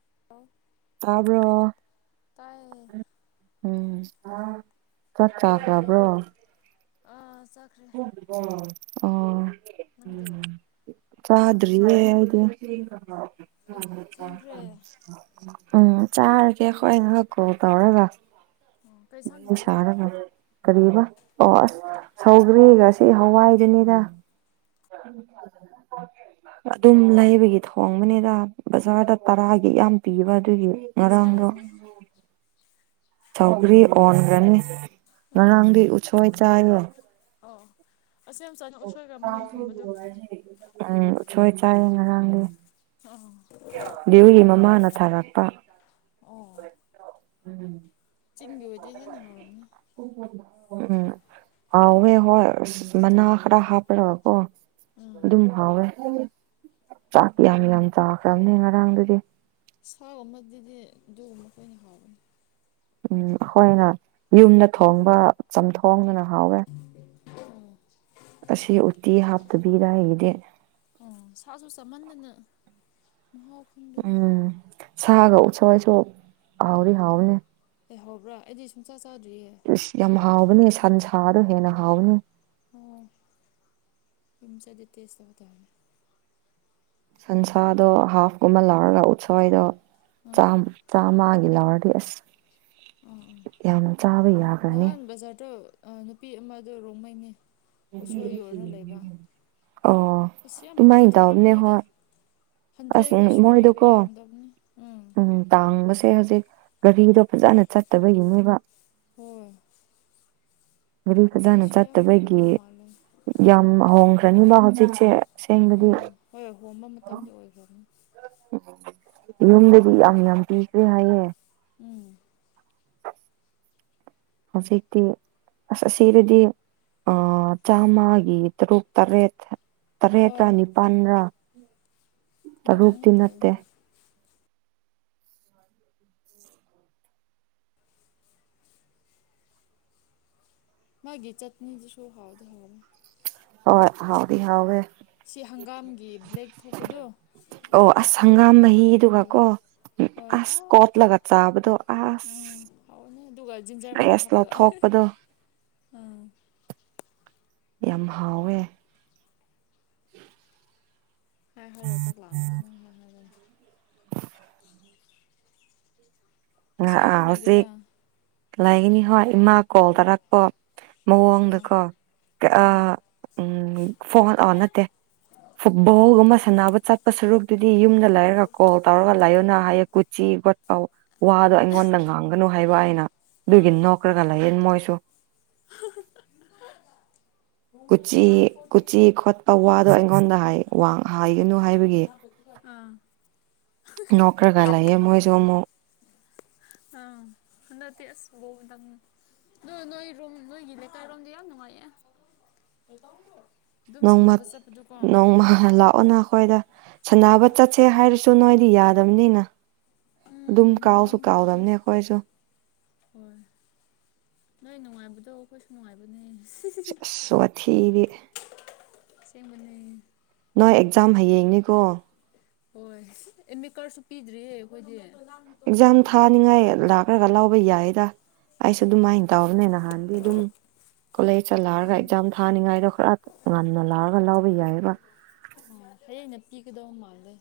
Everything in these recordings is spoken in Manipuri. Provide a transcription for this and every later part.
[inaudible] ꯇꯥꯕꯔꯣ ꯇꯥꯏꯌꯦ ꯎꯝ ꯆꯛ ꯀꯩꯗꯧꯔꯤꯅꯣ ꯆꯥꯈ꯭ꯔꯕ꯭ꯔꯣ ꯑꯥ ꯆꯥꯈ꯭ꯔꯦ ꯑꯣ [inaudible] ꯆꯥꯗꯔꯤ ꯑꯩꯗꯤ ꯑꯦ ꯊꯦꯡꯈ꯭ꯔꯦ ꯎꯝ ꯆꯥꯔꯒꯦ ꯑꯩꯈꯣꯏꯅ ꯀꯣꯜ ꯇꯧꯔꯒ ꯑꯣ ꯀꯩ ꯏꯟꯁꯥꯡ ꯊꯣꯡꯕ꯭ꯔꯥ ꯁꯥꯔꯒ ꯀꯔꯤꯕ ꯑꯣ ꯑꯁ ꯁꯧꯒ꯭ꯔꯤꯒ ꯁꯤ ꯍꯋꯥꯏꯗꯨꯅꯤꯗ [unintelligible] ꯑꯗꯨꯝ ꯂꯩꯕꯒꯤ ꯊꯣꯡꯕꯅꯤꯗ ꯕꯖꯥꯔꯗ ꯇꯔꯥꯒꯤ ꯌꯥꯝ ꯄꯤꯕ ꯑꯗꯨꯒꯤ ꯏꯟꯁꯥꯡꯅ ꯉꯔꯥꯡꯗꯣ ꯁꯧꯒ꯭ꯔꯤ ꯑꯣꯟꯈ꯭ꯔꯅꯤ ꯑꯥ ꯉꯔꯥꯡꯗꯤ ꯎꯁꯣꯏ ꯆꯥꯏꯉꯦ ꯑꯣ ꯑꯁ ꯌꯥꯝ ꯆꯥꯅ ꯎꯁꯣꯏꯒ ꯃꯪꯒꯟ ꯊꯣꯡꯕꯗꯣ ꯎꯝ ꯎꯁꯣꯏ ꯆꯥꯏ ꯉꯔꯥꯡꯗꯦ ꯑꯥ ꯕꯤꯌꯨꯒꯤ ꯍꯥꯎꯔꯝꯃꯅꯤ ꯃꯃꯥꯅ ꯊꯥꯔꯛꯄ ꯑꯣ ꯎꯝ ꯆꯤꯡꯒꯤ ꯑꯣꯏꯗꯤ ꯍꯟꯅ ꯍꯧꯔꯝꯒꯅꯤ ꯍꯥꯎꯋꯦ ꯍꯣꯏ ꯃꯅꯥ ꯈꯔ ꯍꯥꯞꯄ ꯒꯀꯣ ꯎꯝ ꯑꯗꯨꯝ ꯍꯥꯎꯋꯦ ꯆꯥꯛ ꯌꯥꯝ ꯌꯥꯝ ꯆꯥꯈ꯭ꯔꯕꯅꯦ ꯉꯔꯥꯡꯗꯨꯗꯤ ꯁꯥꯥꯎꯕ ꯑꯃꯗꯤ ꯑꯗꯨꯗꯤ ꯑꯗꯨꯒ ꯃꯈꯣꯏꯅ ꯍꯥꯎꯕꯅꯤ ꯎꯝ ꯑꯩꯈꯣꯏꯅ ꯌꯨꯝꯗ ꯊꯣꯡꯕ ꯆꯝꯊꯣꯡꯗꯅ ꯍꯥꯎꯋꯦ ꯎꯝ ꯑꯁꯤ ꯎꯇꯤ ꯍꯥꯞꯇꯕꯤꯗ ꯑꯩꯗꯤ ꯑꯣ ꯁꯥꯁꯨ ꯁꯃꯟꯗꯅ ꯃꯍꯥꯎ ꯐꯪꯗꯗ ꯎꯝ ꯁꯥꯒ ꯎꯁꯋꯥꯏꯁꯨ ꯍꯥꯎꯔꯤ ꯍꯥꯎꯅꯦ ꯂꯩꯩꯍꯧꯕ꯭ꯔꯥ ꯑꯩꯗꯤ ꯁꯨꯡꯥꯠ ꯑꯁ ꯌꯥꯝ ꯍꯥꯎꯕꯅꯦ ꯁꯟꯁꯗꯣ ꯍꯦꯟꯅ ꯍꯥꯎꯅꯤ ꯑꯣ ꯏ ꯆ ꯑꯗꯨ ꯇꯁ ꯇꯧꯕ ꯇꯦ ꯁꯟꯁꯥꯗꯣ ꯍꯥꯐꯀꯨꯝꯕ ꯂꯧꯔꯒ ꯎꯠꯁꯣꯏꯗꯣ ꯎꯝ ꯆꯥꯝꯃ ꯒꯤ ꯂꯥꯔꯗꯤ ꯑꯁ ꯎꯝ ꯎꯝ ꯌꯥꯝꯅ ꯆꯥꯕ ꯌꯥꯈ꯭ꯔꯅꯤ ꯑ ꯅꯨꯄꯤ ꯑꯃꯗ ꯔꯣꯡꯃꯩꯅꯤ ꯑꯣ ꯇꯨꯃꯥꯏ ꯏꯗꯅꯦ ꯍꯣꯏ ꯑꯁ ꯍꯟꯗ꯭ꯔꯦꯒꯤꯁꯨ ꯃꯣꯏꯗꯣꯀꯣ ꯌꯥꯝꯗꯕꯅꯤ ꯎꯝ ꯦ ꯍꯧꯖꯤꯛ ꯒꯥꯔꯤꯗꯣ ꯐꯖꯅ ꯆꯠꯇꯕꯒꯤꯅꯦꯕ ꯎꯝ ꯔꯤꯁꯖꯅ ꯆꯠꯠꯇꯕꯒꯤ ꯃꯥꯜꯂꯦ ꯌꯥꯝ ꯍꯣꯡꯈ꯭ꯔꯅꯤꯕ ꯍꯧꯖꯤꯛꯁꯦ ꯁꯦꯡꯕꯗꯤ ꯀꯣꯝꯕ ꯃꯇꯝꯗ ꯑꯣꯏꯈꯕꯅꯤ ꯌꯨꯝꯗꯦꯕꯤ ꯑ ꯌꯥꯝ ꯄꯤꯤꯁꯔꯦ ꯍꯥꯏꯦ ꯎꯝ ꯍꯧꯖꯤꯛꯇꯤ ꯑꯁ ꯑꯁꯤꯗꯗꯤ ꯑ ꯆꯥꯝꯃꯒꯤ ꯇꯔꯨꯛ ꯇꯔꯦꯠ ꯇꯔꯦꯠꯔꯥ ꯍꯣꯏ ꯅꯤꯄꯥꯜꯒꯥ ꯑꯗꯨꯝ ꯇꯔꯨꯛꯇꯛꯇꯤ ꯉꯥꯛꯇ ꯅꯠꯇꯦ ꯑꯣꯏꯔꯝꯅꯤ ꯃꯥꯒꯤ ꯆꯠꯅꯤꯗꯤ ꯁ ꯐꯥꯎꯗ ꯍ ꯍ ꯍꯧꯥꯎꯗꯤ ꯍꯥꯎꯋꯦ ꯁꯤ ꯍꯪꯒꯥꯝꯒꯤ ꯕ꯭ꯂꯦꯛ ꯊꯣꯛꯄꯗꯣ ꯑꯣ ꯑꯁ ꯑꯗꯨ ꯍꯪꯒꯥꯝ ꯑꯃꯗꯨ ꯃꯍꯤꯗꯨꯒ ꯊꯣꯡꯕꯅꯤ ꯀꯣ ꯑꯁ ꯀꯠ ꯂꯒ ꯆꯕꯗ ꯑꯁ ꯎꯝ ꯍꯥꯎꯕꯅꯦ ꯑꯗꯨꯒ ꯖꯤꯟꯖꯔ ꯃꯅꯥ ꯐ꯭ꯔꯦꯁ ꯍꯥꯞꯄꯒ ꯂꯧꯊꯣꯛꯄꯗꯣ ꯎꯥ ꯌꯥꯝ ꯍꯥꯎꯋꯦ ꯎ ꯍ ꯍꯣꯏ ꯔ ꯆꯥꯛ ꯀ꯭ꯂ ꯂꯥꯟꯅꯤꯃꯤꯅꯪ ꯍꯥꯏ ꯍꯥꯏꯔ ꯉꯁꯤ ꯑꯥ ꯑꯗꯨꯝ ꯂꯩꯒꯦꯔꯥ ꯍꯧꯖꯤꯛ ꯂꯩꯒꯅꯤ ꯍꯣꯏ ꯏꯃꯥ ꯀꯣꯜ ꯎꯝ ꯇꯥꯔꯛꯄꯣ ꯑꯥ ꯃꯑꯣꯡꯗꯀꯣ ꯑꯥ ꯎꯝ ꯐꯣꯟ ꯅꯠꯇꯦ ꯐꯨꯠꯕꯣꯜꯒꯨꯝꯕ ꯁꯥꯟꯅꯕ ꯆꯠꯄ ꯁꯔꯨꯛꯇꯨꯗꯤ ꯌꯨꯝꯗ ꯂꯩꯔꯒ ꯀꯣꯜ ꯇꯧꯔꯒ ꯂꯥꯏꯌꯑꯣꯅ ꯍꯥꯏꯌꯦ ꯀꯨꯆꯤ ꯑ ꯋꯥꯗꯣ ꯑꯩꯉꯣꯟꯗ ꯉꯥꯡꯒꯅꯨ ꯍꯥꯏꯕ ꯑꯩꯅ ꯑꯗꯨꯒꯤ ꯑꯥ ꯅꯣꯛꯈ꯭ꯔꯒ ꯂꯩꯌꯦꯟ ꯃꯣꯏꯁꯨ [unintelligible] ꯄꯨꯡ ꯀꯨꯆꯤ ꯅꯥꯏꯟ ꯐꯣꯔꯇꯤ ꯀꯨꯆꯤ ꯈꯣꯠꯄ ꯋꯥꯗꯣ ꯑꯩꯉꯣꯟꯗ ꯍꯥꯏ ꯋꯥ ꯍꯥꯏꯒꯅꯨ ꯍꯥꯏꯕꯒꯤ ꯑꯥ ꯅꯀ꯭ꯔꯒꯂꯥꯏꯦ ꯃꯣꯏꯁꯨ ꯑꯅꯗꯤ ꯑꯁꯕꯣꯗꯪ ꯅꯣꯏ ꯅꯣꯏꯔꯣ ꯅꯣꯏꯒꯤ ꯂꯩ ꯀꯥꯏꯔꯣꯗ ꯌꯥꯝ ꯅꯨꯡꯉꯥꯏ ꯑꯗꯨꯝ ꯅꯣꯡꯃ ꯁꯥꯟꯅꯕ ꯆꯠꯄꯗ ꯅꯣꯡꯃ ꯂꯥꯛꯑꯣ ꯅ ꯑꯩꯈꯣꯏꯗ ꯁꯥꯟꯅꯕ ꯆꯠꯁꯦ ꯍꯥꯏꯔꯁꯨ ꯅꯣꯏꯗꯤ ꯌꯥ ꯗꯝꯅꯤꯅ ꯑꯗꯨꯝ ꯎꯝ ꯀꯥꯎꯁꯨ ꯃꯝꯈ꯭ꯔꯗꯤ ꯀꯥꯎꯗꯕꯅꯦ ꯑꯩꯈꯣꯏꯁꯨ ꯍꯣꯏ ꯅꯣꯏ ꯅꯨꯡꯉꯥꯏꯕꯗꯣ ꯑꯩꯈꯣꯏꯁꯨ ꯅꯨꯡꯉꯥꯏꯕꯅꯦ ꯁ꯭ꯋꯥꯊꯕꯤ ꯁꯤꯕꯅꯦ ꯅꯣꯏ ꯑꯦꯛꯖꯥꯝ ꯍꯌꯦꯡꯅꯤꯀꯣ ꯍꯣꯏ ꯑꯦꯃꯤꯠ ꯀꯔꯁꯨ ꯄꯤꯗ꯭ꯔꯤꯌꯦ ꯑꯩꯈꯣꯏꯗꯤꯦ ꯑꯦꯛꯖꯥꯝ ꯊꯥꯅꯤꯡꯉꯥꯏ ꯂꯥꯛꯈ꯭ꯔꯒ ꯂꯥꯎꯑꯣ ꯇ ꯌꯥꯏꯌꯦꯗ ꯑꯩꯁꯨ ꯑꯗꯨꯃꯥꯏꯅ ꯇꯥꯎꯕꯅꯦ ꯅꯍꯥꯟꯗꯤ ꯑꯗꯨꯝ ꯀꯣꯂꯦꯖꯇ ꯂꯥꯔꯒ ꯈꯪ ꯑꯦꯛꯖꯥꯝ ꯊꯥꯅꯤꯉꯥꯏꯗꯣ ꯈꯔ ꯉꯟꯅ ꯂꯥꯎꯔꯒ ꯂꯥꯎꯕ ꯌꯥꯏꯑꯕ ꯑꯣ ꯍꯌꯦ ꯑꯩꯅ ꯄꯤꯒꯗꯧ ꯃꯥꯜꯂꯦ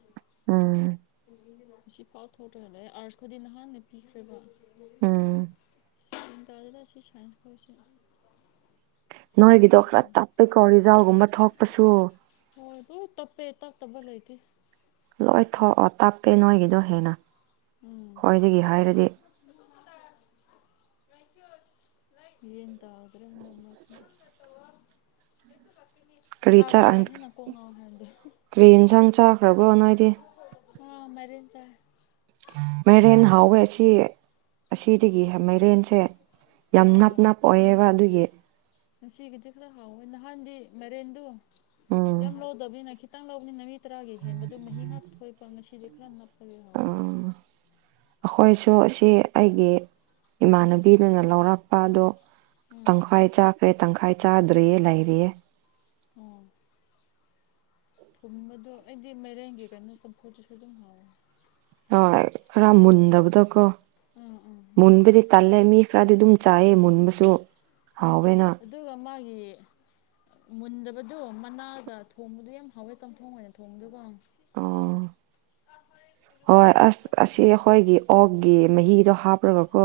ꯎꯝ ꯁꯤ ꯄꯥꯎꯊꯣꯛꯈ꯭ꯔꯦꯗ ꯑꯥꯔꯁ ꯈꯗꯤ ꯅꯍꯥꯟꯅ ꯄꯤꯈ꯭ꯔꯦꯕ ꯑꯝ ꯇꯖꯗ ꯑꯁꯤ ꯁꯥꯏꯟꯁ ꯀꯁꯤ ꯅꯣꯏꯒꯤꯗꯣ ꯈꯔ ꯇꯞꯄꯩꯀꯣ ꯔꯤꯖꯥꯎꯒꯨꯝꯕ ꯊꯣꯛꯄꯁꯨ ꯍꯣꯏ ꯑꯗꯨ ꯇꯄꯦ ꯑ ꯇ ꯇꯕꯂꯥꯏꯇ ꯂꯣꯏ ꯊꯣꯛꯑꯣ ꯇꯞꯄꯦ ꯅꯣꯏꯒꯤꯗꯣ ꯍꯦꯟꯅ ꯈꯣꯏꯗꯒꯤ ꯍꯥꯏꯔꯗꯤ ꯍ ꯇꯥꯒ꯭ꯔꯍ ꯅꯃꯁ ꯀꯔꯤ ꯍꯥꯏꯕꯗꯣ ꯀꯔꯤ ꯌꯦꯟꯁꯥꯡ ꯆꯥꯈ꯭ꯔꯕ꯭ꯔꯣ ꯅꯅꯥ ꯍꯥꯏꯗꯤ ꯑ ꯃꯔꯤꯖ ꯃꯦꯔꯦꯟ ꯍꯥꯎ ꯑꯁꯤꯁꯤ ꯑꯁꯤꯗꯒꯤ ꯃꯥꯏꯔꯦꯟꯁꯦ ꯌꯥꯝ ꯑꯥ ꯅꯞ ꯅꯞ ꯑꯣꯏꯑꯕ ꯊꯨꯝꯃꯦ ꯑꯗꯨꯒꯤ ꯉꯁꯤꯒꯤꯗꯤ ꯈꯔ ꯍꯥꯎꯋꯦ ꯅꯍꯥꯟꯗꯤ ꯃꯔꯦꯟꯗꯨ ꯎꯝ ꯌꯥꯝ ꯂꯧꯗꯕꯅꯤꯅ ꯈꯤꯇꯪ ꯂꯧꯕꯅꯤꯅ ꯅꯨꯃꯤ ꯇꯔꯥꯒꯤ ꯍꯦꯟꯕꯗꯨ ꯃꯍꯤ ꯉꯥ ꯊꯣꯛꯄ ꯉꯁꯤꯗꯤ ꯈꯔ ꯅꯞ ꯑꯣꯥ ꯑꯩꯈꯣꯏꯁꯨ ꯑꯁꯤ ꯑꯩꯒꯤ ꯏꯃꯥꯟꯅꯕꯤꯗꯨꯅ ꯂꯧꯔꯛꯄ ꯑꯗꯣ ꯎꯝ ꯇꯪꯈꯥꯏ ꯆꯥꯈ꯭ꯔꯦ ꯇꯪꯈꯥꯏ ꯆꯥꯗ꯭ꯔꯤꯌꯦ ꯂꯩꯔꯤꯌꯦꯦ ꯎꯝ ꯊꯨꯝꯕꯗꯣ ꯑꯩꯗꯤ ꯃꯩꯔꯦꯟꯒꯤ ꯀꯩꯅꯣ ꯆꯝꯈꯣꯠꯇꯁꯨ ꯑꯗꯨꯝ ꯍꯥꯎꯋꯦ ꯍꯣꯏ ꯔꯥ ꯃꯨꯟꯗꯕꯗ ꯀꯣ ꯎꯝ ꯎꯝ ꯃꯨꯟꯕꯗꯤ ꯍꯣꯏ ꯇꯜꯂꯦ ꯃꯤ ꯈꯔꯗꯤ ꯑꯗꯨꯝ ꯆꯥꯏꯑ ꯃꯨꯟꯕꯁꯨ ꯎꯝ ꯍꯥꯎꯋꯦꯅ ꯑꯗꯨꯒ ꯃꯥꯒꯤ ꯃꯨꯟꯗꯕꯗꯣ ꯃꯅꯥꯒ ꯊꯣꯡꯕꯗꯣ ꯌꯥꯝ ꯍꯥꯎꯋꯦ ꯆꯝꯊꯣꯡ ꯑꯣꯏꯅ ꯊꯣꯡꯕꯗꯨꯒ ꯑꯣ ꯍꯣꯏ ꯑꯁ ꯑꯁꯤ ꯑꯩꯈꯣꯏꯒꯤ ꯑꯣꯛꯀꯤ ꯃꯍꯤꯗꯣ ꯍꯥꯞꯄ꯭ꯔꯒꯀꯣ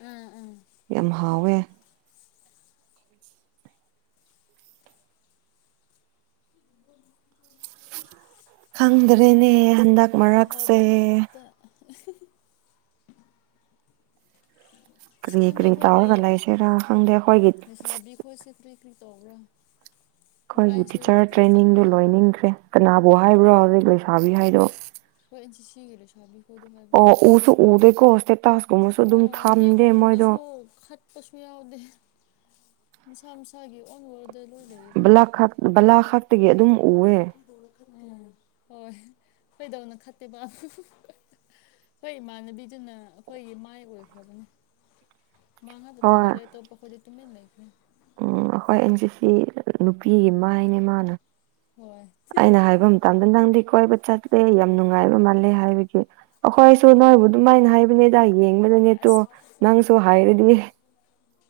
ꯎꯝ ꯎꯝ ꯌꯥꯝ ꯍꯥꯎꯋꯦ ꯈꯪꯗ꯭ꯔꯦꯅꯦ ꯍꯟꯗꯛ ꯍꯥꯎ ꯃꯔꯛꯁꯦ ꯍꯥꯎꯕ ꯉꯥꯛꯇ [inaudible] ꯑꯁ ꯀꯔꯤ ꯈꯪꯗꯦ ꯀꯔꯤ ꯑꯩꯈꯣꯏꯒꯤ ꯇꯥꯎꯔꯒ ꯂꯩꯁꯤꯦꯔꯥ ꯈꯪꯗꯦ ꯑꯩꯈꯣꯏꯒꯤ ꯐ ꯇꯧꯕ꯭ꯔꯥ ꯑꯩꯈꯣꯏꯒꯤ ꯑꯣꯟꯂꯥꯏꯟꯁꯨ ꯇꯤꯆꯔ ꯄꯥꯛ ꯇ꯭ꯔꯦꯅꯤꯡꯗꯨ ꯆꯪꯗꯦ ꯂꯣꯏꯅꯤꯡꯈ꯭ꯔꯦ ꯀꯅꯥꯕꯨ ꯍꯥꯏꯕ꯭ꯔꯣ ꯍꯧꯖꯤꯛ ꯂꯣꯏꯁꯥꯕꯤ ꯍꯥꯏꯗꯣ ꯀꯣꯏꯆ ꯁꯤꯒꯦ ꯁꯝ ꯑꯣ ꯎꯁꯨ ꯎꯗꯦꯀꯣ ꯏꯁꯇꯦꯇꯥꯁꯀꯨꯝꯕꯁꯨ ꯑꯗꯨꯝ ꯍꯣꯏ ꯊꯝꯗꯦ ꯃꯣꯏꯗꯣ ꯌꯥꯗꯦ ꯃꯁꯥ ꯃꯁꯥꯒꯤ ꯑꯣꯟ ꯑꯣꯗ ꯕꯂꯥ ꯈ ꯕꯂꯥ ꯈꯥꯛꯇꯒꯤ ꯑꯗꯨꯝ ꯎꯑꯦ ꯎꯝ ꯍꯣꯏ ꯀꯩꯗꯧꯅ ꯈꯠꯇꯦꯕ ꯍꯣꯏ ꯏꯃꯥꯟꯅꯕꯤꯗꯨꯅ ꯑꯩꯈꯣꯏꯒꯤ ꯃꯥꯏ ꯑꯣꯏꯈ꯭ꯔꯕꯅꯤ ꯃꯥꯡꯉꯗ ꯍꯣꯏ ꯊꯒꯂꯦ ꯇꯣ ꯄꯈꯣꯗꯤ ꯇꯃꯤ ꯂꯩ ꯎꯝ ꯑꯩꯈꯣꯏ ꯑꯪꯁꯤꯁꯤ ꯅꯨꯄꯤꯒꯤ ꯃꯥ ꯍꯥꯏꯅꯦ ꯃꯥꯅ ꯍꯣꯏ ꯑꯩꯅ ꯍꯥꯏꯕ ꯑꯃꯇꯪꯗꯟ ꯇꯪꯗꯤ ꯀꯣꯏꯕ ꯆꯠꯁꯤꯗꯤ ꯌꯥꯝ ꯅꯨꯡꯉꯥꯏꯕ ꯃꯥꯜꯂꯦ ꯍꯥꯏꯕꯒꯤ ꯑꯩꯈꯣꯏꯁꯨ ꯎꯝ ꯅꯣꯏꯕꯨ ꯑꯗꯨꯃꯥꯏꯅ ꯍꯥꯏꯕꯅꯦꯗ ꯌꯦꯡꯕꯗꯅꯦꯠꯇꯣ ꯑꯁ ꯅꯪꯁꯨ ꯍꯥꯏꯔꯗꯤ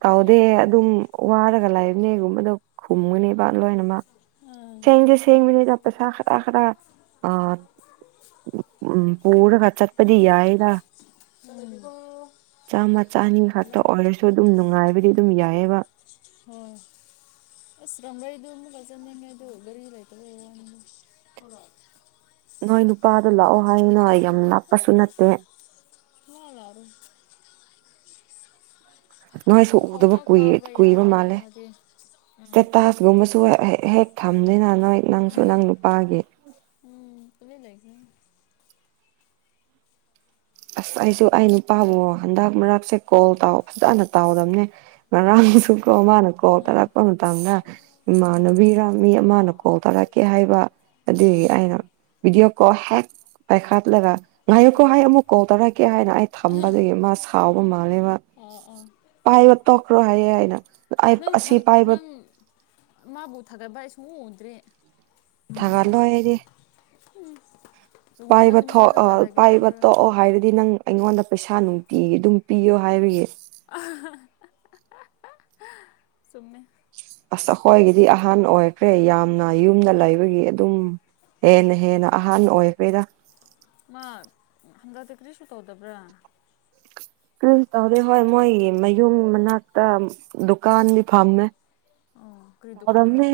ꯇꯥꯎꯗꯦ ꯑꯗꯨꯝ ꯋꯥꯔꯒ ꯂꯕꯅꯦꯒꯨꯝꯕꯗꯣ ꯈꯨꯝꯒꯅꯦꯕ ꯂꯣꯏꯅꯃꯛ ꯎꯝ ꯁꯦꯡꯖꯦ ꯁꯦꯡ ꯃꯤꯅꯤ ꯆꯄꯦꯁꯔꯈꯔ ꯑ ꯎꯝ ꯄꯔ ꯐꯆꯠꯄꯗꯤꯌꯥ ꯏꯗ ꯆꯥꯝꯃ ꯆꯅꯤ ꯈꯥꯛꯛꯇ ꯎꯝ ꯑꯣꯏꯔꯁꯨ ꯑꯗꯨꯝ ꯅꯨꯡꯉꯥꯏꯕꯗꯤ ꯑꯗꯨꯝ ꯌꯥꯏꯑꯕ [inaudible] ꯇꯝꯕ ꯏ ꯀ ꯆꯟ ꯔꯤꯔ ꯂꯩ ꯅꯣꯏ ꯅꯨꯄꯥꯗꯣ ꯂꯥꯛꯑꯣ ꯍꯥꯏꯅ ꯌꯥꯝ ꯂꯞꯄꯁꯨ ꯅꯠꯇꯦ ꯍ ꯅꯣꯏꯁꯨ ꯄꯥꯛ ꯎꯗꯕꯏ ꯀꯥꯕ ꯀꯨꯏꯕ ꯌꯥꯗꯦ ꯃꯥꯜꯂꯦ ꯃꯥꯗꯤ ꯎꯝ ꯁꯇꯦꯇꯥꯁꯒꯨꯝꯕꯁꯨ ꯍꯦꯛ ꯊꯝꯖꯅ ꯎꯝ ꯇꯃꯤ ꯂꯩꯈꯤ ꯑꯁ ꯑꯩꯁꯨ ꯑꯩ ꯅꯨꯄꯥꯕꯨꯣ ꯍꯟꯗꯛ ꯃꯔꯛꯁꯦ ꯀꯣꯜ ꯐꯖꯅ ꯇꯥꯎꯗꯕꯅꯦ ꯉꯥꯡꯁꯨ ꯑꯃꯅ ꯀꯣꯜ ꯎꯝ ꯇꯥꯔꯛꯄ ꯃꯇꯝꯥꯡꯗ ꯎꯝ ꯏꯃꯥꯟꯅꯕꯤꯔꯝꯃꯤ ꯑꯃꯅ ꯀꯣꯜ ꯇꯥꯔꯛꯀꯦ ꯍꯥꯏꯕ ꯎꯝ ꯑꯗꯨꯗ ꯑꯅ ꯕꯤꯗꯤꯑꯣ ꯀ ꯍꯦꯛ ꯄꯥꯏꯈꯥꯠꯂꯒ ꯉꯥꯏꯌꯣꯛꯀꯣ ꯍꯥꯏ ꯑꯃꯨꯛ ꯀꯣꯜ ꯇꯧꯔꯛꯀꯦ ꯍꯥꯏꯅ ꯑꯩ ꯊꯝꯕꯗꯒꯤ ꯃꯥ ꯍꯥꯎꯕ ꯃꯥꯜꯂꯦꯕ ꯑꯣ ꯑꯣ ꯄꯥꯏꯕ ꯇꯣꯛꯈ꯭ꯔꯣ ꯍꯥꯏꯌꯦꯦ ꯍꯥꯏꯅ ꯅꯪ ꯅꯪ ꯃꯥꯕꯨ ꯊꯥꯒꯠꯄ ꯑꯩ ꯁꯨꯝ ꯑꯣꯣꯟꯟꯗ꯭ꯔꯦ ꯊꯒꯔꯂꯣꯗꯤꯦ ꯂꯨꯍꯣꯡꯕ ꯄꯥꯏꯕ ꯅꯨꯃꯤꯠ ꯊꯣꯛ ꯉꯥꯛꯇ ꯑ ꯊꯥꯒꯠꯒꯦ ꯄꯥꯏꯕ ꯍꯥꯏꯕ꯭ꯔꯥ ꯊꯣꯛꯑꯣ ꯍꯥꯏꯔꯗꯤ ꯅꯪ ꯑꯩꯉꯣꯟꯗ ꯄꯩꯁꯥ ꯅꯨꯡꯇꯤꯒꯤ ꯑꯗꯨꯝ ꯄꯤꯌꯣ ꯍꯥꯏꯕꯒꯤ ꯆꯨꯝꯃꯦ ꯑꯁ ꯑꯩꯈꯣꯏꯒꯤꯗꯤ ꯑꯍꯥꯟ ꯑꯣꯏꯈ꯭ꯔꯦ ꯌꯥꯝꯅ ꯌꯨꯝꯗ ꯂꯩꯕꯒꯤ ꯑꯗꯨꯝ ꯍꯦꯟꯅꯥ ꯍꯦꯟꯅ ꯑꯍꯥꯟ ꯑꯣꯏꯈꯔ꯭ꯦꯗ ꯃꯥ ꯍꯟꯗꯛꯇ ꯀꯔꯤꯁꯨ ꯇꯧꯗꯕ꯭ꯔꯥ ꯎ ꯇꯧꯗꯦ ꯍꯣꯏ ꯃꯣꯏ ꯃꯌꯨꯝ ꯃꯅꯥꯛꯇ ꯗꯨꯀꯥꯟꯗꯤ ꯐꯝꯃꯦ ꯑꯣ ꯀꯔꯤ ꯗꯨꯀꯥꯟꯔꯣ ꯃꯔꯝꯃꯦ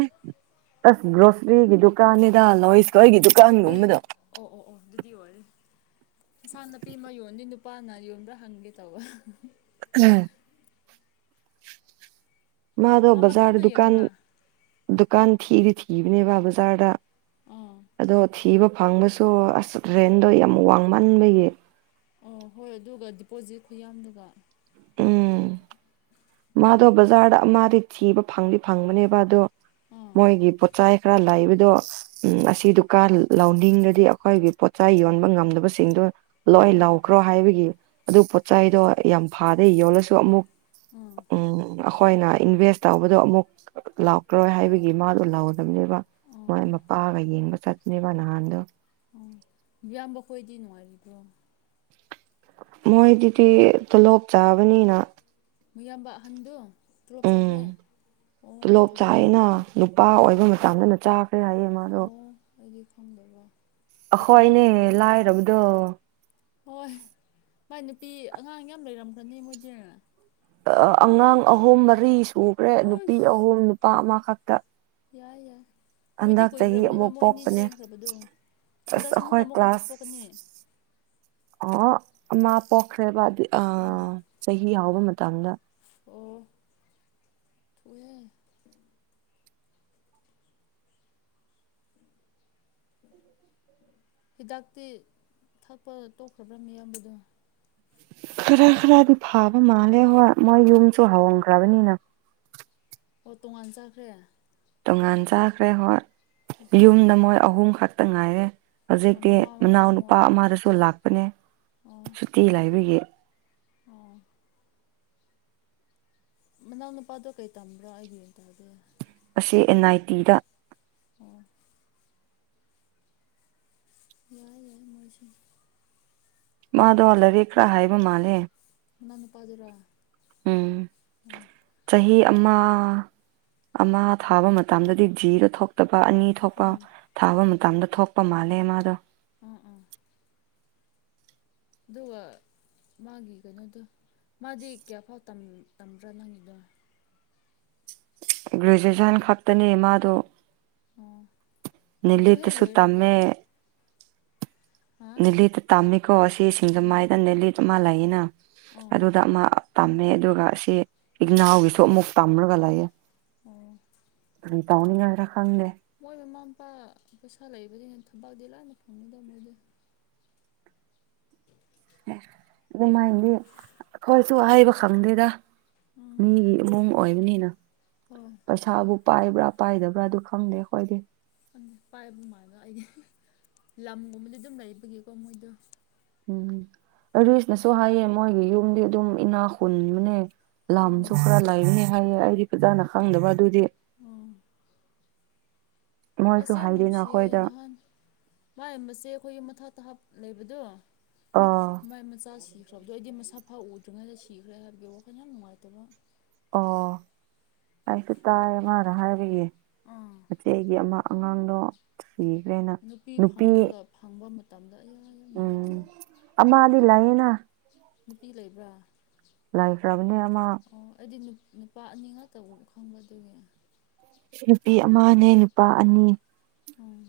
ꯑꯁ ꯒ꯭ꯔꯣꯁꯔꯤꯒꯤ ꯗꯨꯀꯥꯟꯅꯤꯗ ꯂꯣꯁ ꯈꯣꯏꯒꯤ ꯑꯦ ꯗꯨꯀꯥꯟꯒꯨꯝꯕꯗꯣ ꯑꯣ ꯑꯣ ꯑꯣ ꯑꯗꯨꯗꯤ ꯑꯣꯏꯔꯦ ꯏꯟꯥ ꯅꯥꯄꯤ ꯑꯃ ꯌꯣꯟꯗ ꯅꯨ ꯅꯨꯄꯥꯅ ꯌꯣꯟꯗ ꯍꯪꯒꯦ ꯇꯧꯕ ꯎꯝ ꯃꯥꯗꯣ ꯃꯥ ꯕꯖꯥꯔ ꯃꯊꯟꯗ ꯗꯨꯀꯥꯟ ꯌꯦꯡꯕ꯭ꯔꯥ ꯗꯨꯀꯥꯟ ꯊꯤꯗꯤ ꯊꯤꯕꯅꯦꯕ ꯕꯖꯥꯔꯗ ꯑꯥ ꯑꯗꯣ ꯊꯤꯕ ꯐꯪꯕꯁꯨ ꯑꯁ ꯔꯦꯟꯗꯣ ꯌꯥꯝ ꯋꯥꯡꯃꯟꯕꯒꯤ ꯑꯣ ꯍꯣꯏ ꯑꯗꯨꯒ ꯗꯤꯄꯣꯖꯤꯠ ꯈꯨꯌꯥꯝꯗꯨꯒ ꯎꯝ ꯃꯥꯗꯣ ꯕꯖꯥꯔꯗ ꯃꯥꯗꯤ ꯊꯤꯕ ꯐꯪꯗꯤ ꯐꯪꯕꯅꯦꯕ ꯑꯗꯣ ꯑꯥ ꯃꯣꯏꯒꯤ ꯄꯣꯠꯆꯥꯏ ꯈꯔ ꯂꯩꯕꯗꯣ ꯎꯝ ꯑꯁꯤ ꯗꯨꯀꯥꯟ ꯂꯧꯅꯤꯡꯔꯗꯤ ꯑꯩꯈꯣꯏꯒꯤ ꯄꯣꯆ ꯌꯣꯟꯕ ꯉꯝꯗꯕꯁꯤꯡꯗꯨ ꯂꯣꯏ ꯑꯥ ꯂꯥꯎꯈ꯭ꯔꯣ ꯍꯥꯏꯕꯒꯤ ꯑꯗꯨ ꯄꯣꯠꯆ ꯆꯩꯗꯣ ꯌꯥꯝ ꯐꯥꯗꯦ ꯌꯣꯜꯂꯁꯨ ꯑꯃꯨꯛ ꯑꯥ ꯎꯝ ꯑꯩꯈꯣꯏꯅ ꯏꯟꯚꯦꯁ ꯇꯧꯕꯗꯣ ꯑꯃꯨꯛ ꯂꯥꯛꯈꯔꯣꯏ ꯍꯥꯏꯕꯒꯤ ꯃꯥꯗꯣ ꯂꯧ [unintelligible] ꯑꯥ ꯃꯣꯏ ꯑꯥ ꯃꯄꯥꯒ ꯌꯦꯡꯕ ꯆꯠꯅꯦꯕ ꯅꯍꯥꯟꯗꯣ ꯑꯣ ꯌꯥꯝꯝꯕ ꯀꯣꯏꯗꯤ ꯅꯨꯡꯉꯥꯏꯔꯤꯕꯣ ꯃꯣꯏꯗꯨꯗꯤ ꯇꯣꯂꯣꯞ ꯆꯥꯕꯅꯤꯅ ꯃꯌꯥꯝꯕ ꯑꯍꯟꯗꯨ ꯇꯂꯣꯞ ꯎꯝ ꯆꯈ꯭ꯔꯦ ꯃꯑꯣꯡꯈꯩ ꯊꯕꯛ ꯇꯧꯕ꯭ꯔꯥ ꯆꯥꯟꯅꯅ ꯆꯥꯛ ꯑꯣ ꯑꯩꯗꯤ ꯐꯪꯗꯕ ꯑꯩꯈꯣꯏꯅꯦ ꯂꯥꯏꯔꯕꯗꯣ ꯍꯣꯏ ꯃꯥꯏ ꯅꯨꯄꯤ ꯑꯉꯥꯡ ꯌꯥꯝ ꯂꯩꯔꯝꯒ꯭ꯔꯅꯤ ꯃꯣꯏꯗꯤ ꯑꯉꯥꯡ ꯑꯍꯨꯝ ꯃꯔꯤ ꯁꯨꯈ꯭ꯔꯦ ꯅꯨꯄꯤ ꯎꯁ ꯑꯍꯨꯝ ꯅꯨꯄꯥ ꯑꯃꯈꯛꯇ ꯌꯥꯏ ꯌꯥꯏ ꯀꯨꯏꯗꯤ ꯍꯟꯗꯛ ꯆꯍꯤ ꯀꯨꯏꯈ꯭ꯔꯕꯅꯦꯕ ꯑꯃꯨꯛ ꯃꯣꯏ ꯑꯅꯤ ꯄꯣꯛꯄꯅꯦ ꯆꯦꯡꯈ꯭ꯔꯕꯗꯣ ꯑꯁ ꯍꯟꯗꯛꯁꯨ ꯑꯃꯨꯛꯀ ꯑꯩꯈꯣꯏ ꯑꯃꯨꯛꯀ ꯀ꯭ꯂꯥꯁ ꯄꯣꯛꯀꯅꯤ ꯑꯣ ꯃꯥ ꯄꯣꯛꯈ꯭ꯔꯦꯕ ꯑ ꯑꯣ ꯆꯍꯤ ꯌꯥꯥꯎꯕ ꯃꯇꯝꯗ ꯑꯣ ꯊꯨꯏꯌꯦ ꯍꯤꯗꯥꯛꯇꯤ ꯊꯛꯄ ꯇꯣꯛꯈ꯭ꯔꯕ꯭ꯔꯥ ꯃꯤꯌꯥꯝꯕꯗ ꯈꯔ ꯈꯔꯗꯤ ꯐꯥꯕ ꯃꯥꯜꯂꯦ ꯍꯣꯏ ꯃꯣꯏ ꯌꯨꯝꯁꯨ ꯍꯣꯡꯈ꯭ꯔꯕꯅꯤꯅ [unintelligible] ꯑꯣ ꯇꯣꯉꯥꯟ ꯆꯥꯈ꯭ꯔꯦ ꯇꯣꯉꯥꯟ ꯆꯥꯈ꯭ꯔꯦ ꯍꯠ ꯑꯗꯨꯗꯤ ꯌꯨꯝꯗ ꯃꯣꯏ ꯑꯍꯨꯝ ꯈꯛꯇ ꯉꯥꯏꯔꯦ ꯑꯣ ꯍꯧꯖꯤꯛꯇꯤ ꯃꯃꯥ ꯃꯄꯥ ꯃꯅꯥꯎꯅꯨꯄꯥ ꯃꯣꯏ ꯑꯃꯗꯁꯨ ꯂꯥꯛꯄꯅꯦ ꯑꯣ ꯁꯨꯇꯤ ꯂꯥꯏꯕꯤꯒꯤ ꯑꯣ ꯃꯅꯥꯎ ꯅꯨꯄꯥꯗꯣ ꯀꯩ ꯇꯝꯕ꯭ꯔꯣ ꯑꯩꯒꯤ ꯑꯣꯏꯅ ꯇꯥꯗꯦ ꯑꯁꯤ ꯑꯦꯟ ꯑꯥꯏ ꯇꯤꯗ ꯑꯣ ꯌꯥꯏ ꯌꯥꯏ ꯃꯣꯏꯖꯦ ꯃꯥꯗꯣ ꯂꯔꯤꯛ ꯈꯔꯥ ꯍꯥꯏꯕ ꯃꯥꯜꯂꯦ ꯃꯅꯥꯎ ꯅꯨꯄꯥꯗꯨꯔꯥ ꯎꯝ ꯆꯍꯤ ꯑꯃ ꯑꯃ ꯊꯥꯕ ꯃꯇꯝꯗꯗꯤ ꯖꯤꯗ ꯊꯣꯛꯇꯕ ꯑꯅꯤ ꯊꯣꯛꯄ ꯎꯝ ꯊꯥꯕ ꯃꯇꯝ ꯃꯇꯝꯗ ꯊꯣꯛꯄ ꯃꯥꯜꯂꯦ ꯃꯥꯗꯣ ꯎꯝ ꯎꯝ ꯑꯗꯨꯒꯋꯥ ꯃꯥꯒꯤ ꯀꯩꯅꯣꯗꯣ ꯃꯥꯗꯤ ꯀꯌꯥꯐꯥꯎ ꯇꯝꯕ꯭ꯔꯥ ꯅꯪꯒꯤꯗꯣ ꯒ꯭ꯔꯦꯖꯨꯑꯦꯁꯟ ꯈꯛꯇꯅꯦ ꯃꯥꯗꯣ ꯑꯣ ꯑꯗꯨ ꯍꯦꯛ ꯅꯂꯇꯁꯨ ꯂꯣꯏꯔꯒ ꯇꯃꯦ ꯍꯥ ꯅꯤꯂꯤꯠꯇ ꯇꯝꯃꯤꯀꯣ ꯑꯁꯤ ꯎꯝ ꯁꯤꯡꯖꯃꯥꯏꯗ ꯅꯤꯂꯤꯠ ꯑꯃ ꯂꯩꯌꯦꯅ ꯑꯣ ꯑꯗꯨꯗ ꯑꯃ ꯇꯝꯃꯦ ꯑꯗꯨꯒ ꯑꯁꯤ ꯏꯛꯅꯥꯎꯒꯤꯁꯨ ꯑꯃꯨꯛ ꯇꯝꯔꯒ ꯂꯩꯌꯦꯦ ꯑꯣ ꯀ ꯇꯧꯅꯤꯡꯉꯥꯏꯔ ꯈꯪꯗꯦ ꯊꯝꯄꯥꯎꯗ ꯂ ꯑꯅ ꯐꯣꯟꯗꯧꯃꯗ ꯑꯦ ꯑꯗꯨꯃꯥꯏꯅꯗꯤ ꯑꯩꯈꯣꯏꯁꯨ ꯍꯩꯕ ꯈꯪꯗꯦꯗ ꯎꯝ ꯃꯤꯒꯤ ꯏꯃꯨꯡ ꯑꯣꯏꯕꯅꯤꯅ ꯍꯣꯏ ꯄꯩꯁꯥꯕꯨ ꯄꯥꯏꯕ꯭ꯔꯥ ꯄꯥꯏꯗꯕ꯭ꯔꯥ ꯑꯗꯨ ꯈꯪꯗꯦ ꯑꯩꯈꯣꯏꯗꯤ ꯪ ꯄꯥꯏꯕ ꯃꯥꯜꯂꯣ ꯑꯩꯗꯤ ꯂꯝꯒꯨꯝꯕꯗꯤ ꯑꯗꯨꯝ ꯂꯩꯕꯒꯤꯀꯣ ꯃꯣꯏꯗꯣ ꯎꯝ ꯑꯔꯤꯁꯅꯁꯨ ꯍꯥꯏꯌꯦ ꯃꯣꯏꯒꯤ ꯌꯨꯝꯗꯤ ꯑꯗꯨꯝ ꯏꯅꯥ ꯍꯨꯟꯕꯅꯦ ꯂꯥꯝꯁꯨ ꯎꯝ ꯈꯔ ꯂꯩꯕꯅꯦ ꯍꯥꯏꯌꯦ ꯑꯩꯗꯤ ꯐꯖꯥꯅ ꯈꯪꯗꯕ ꯑꯗꯨꯏꯗꯤ ꯎ ꯃꯣꯏꯁꯨ ꯑꯁ ꯌꯥꯝ ꯍꯥꯏꯗꯦꯅ ꯅꯨꯡꯁꯤꯌꯦ ꯑꯩꯈꯣꯏꯗ ꯅꯍꯥꯟ ꯃꯥꯏꯕꯁꯦ ꯑꯩꯈꯣꯏꯒꯤ ꯃꯊꯥꯇ ꯍꯥꯞ ꯂꯩꯕꯗꯣ ꯑꯣ ꯃꯥꯏꯃꯆꯥꯁꯨ ꯄ꯭ꯔꯞꯗꯣ ꯑꯩꯗꯤ ꯃꯁꯥ ꯐꯥ ꯎꯗ꯭ꯔꯤꯉꯩꯗ ꯁꯤꯈ꯭ꯔꯦ ꯍꯥꯏꯕꯒꯤ ꯋꯥꯈꯜ ꯌꯥꯝ ꯅꯨꯡꯉꯥꯏꯇꯕ ꯑꯣ ꯑꯩꯁꯨ ꯇꯥꯏ ꯑꯃꯔ ꯍꯥꯏꯕꯒꯤ ꯑꯥ ꯃꯆꯦꯒꯤ ꯑꯃ ꯑꯉꯥꯡꯗ ꯅꯨꯄꯤ ꯐꯪꯗ꯭ꯔꯒ ꯐꯪꯕ ꯃꯇꯝꯗ ꯑ ꯎꯝ ꯑꯃ ꯂꯤꯂꯌꯦꯅꯥ ꯅꯨꯄꯤ ꯂꯩꯕ꯭ꯔꯥ ꯂꯥꯏꯐ꯭ꯔꯕꯅꯦ ꯑꯃ ꯑꯃ ꯑꯣ ꯑꯩꯗꯤ ꯅꯨ ꯅꯨꯄꯥ ꯑꯅꯤ ꯉ ꯇꯧꯕ ꯈꯪꯕꯗꯨꯒꯤ ꯅꯨꯄꯤ ꯑꯃꯅꯦ ꯅꯨꯄꯥ ꯑꯅꯤ ꯎꯝ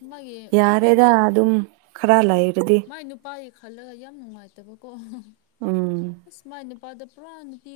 ꯑ ꯃꯥꯒꯤ ꯌꯥꯔꯦꯗ ꯑꯩꯗꯤ ꯑꯗꯨꯝ ꯈꯔ ꯍꯣꯏ ꯂꯩꯔꯗꯤ ꯃꯥꯥꯏ ꯅꯨꯄꯥꯒꯤ ꯈꯜꯂꯒ ꯌꯥꯝ ꯅꯨꯡꯉꯥꯏꯇꯕꯀꯣ ꯎꯝ ꯑꯁ ꯃꯥꯏ ꯅꯨꯄꯥꯗ ꯄꯨꯔꯥ ꯅꯨꯄꯤ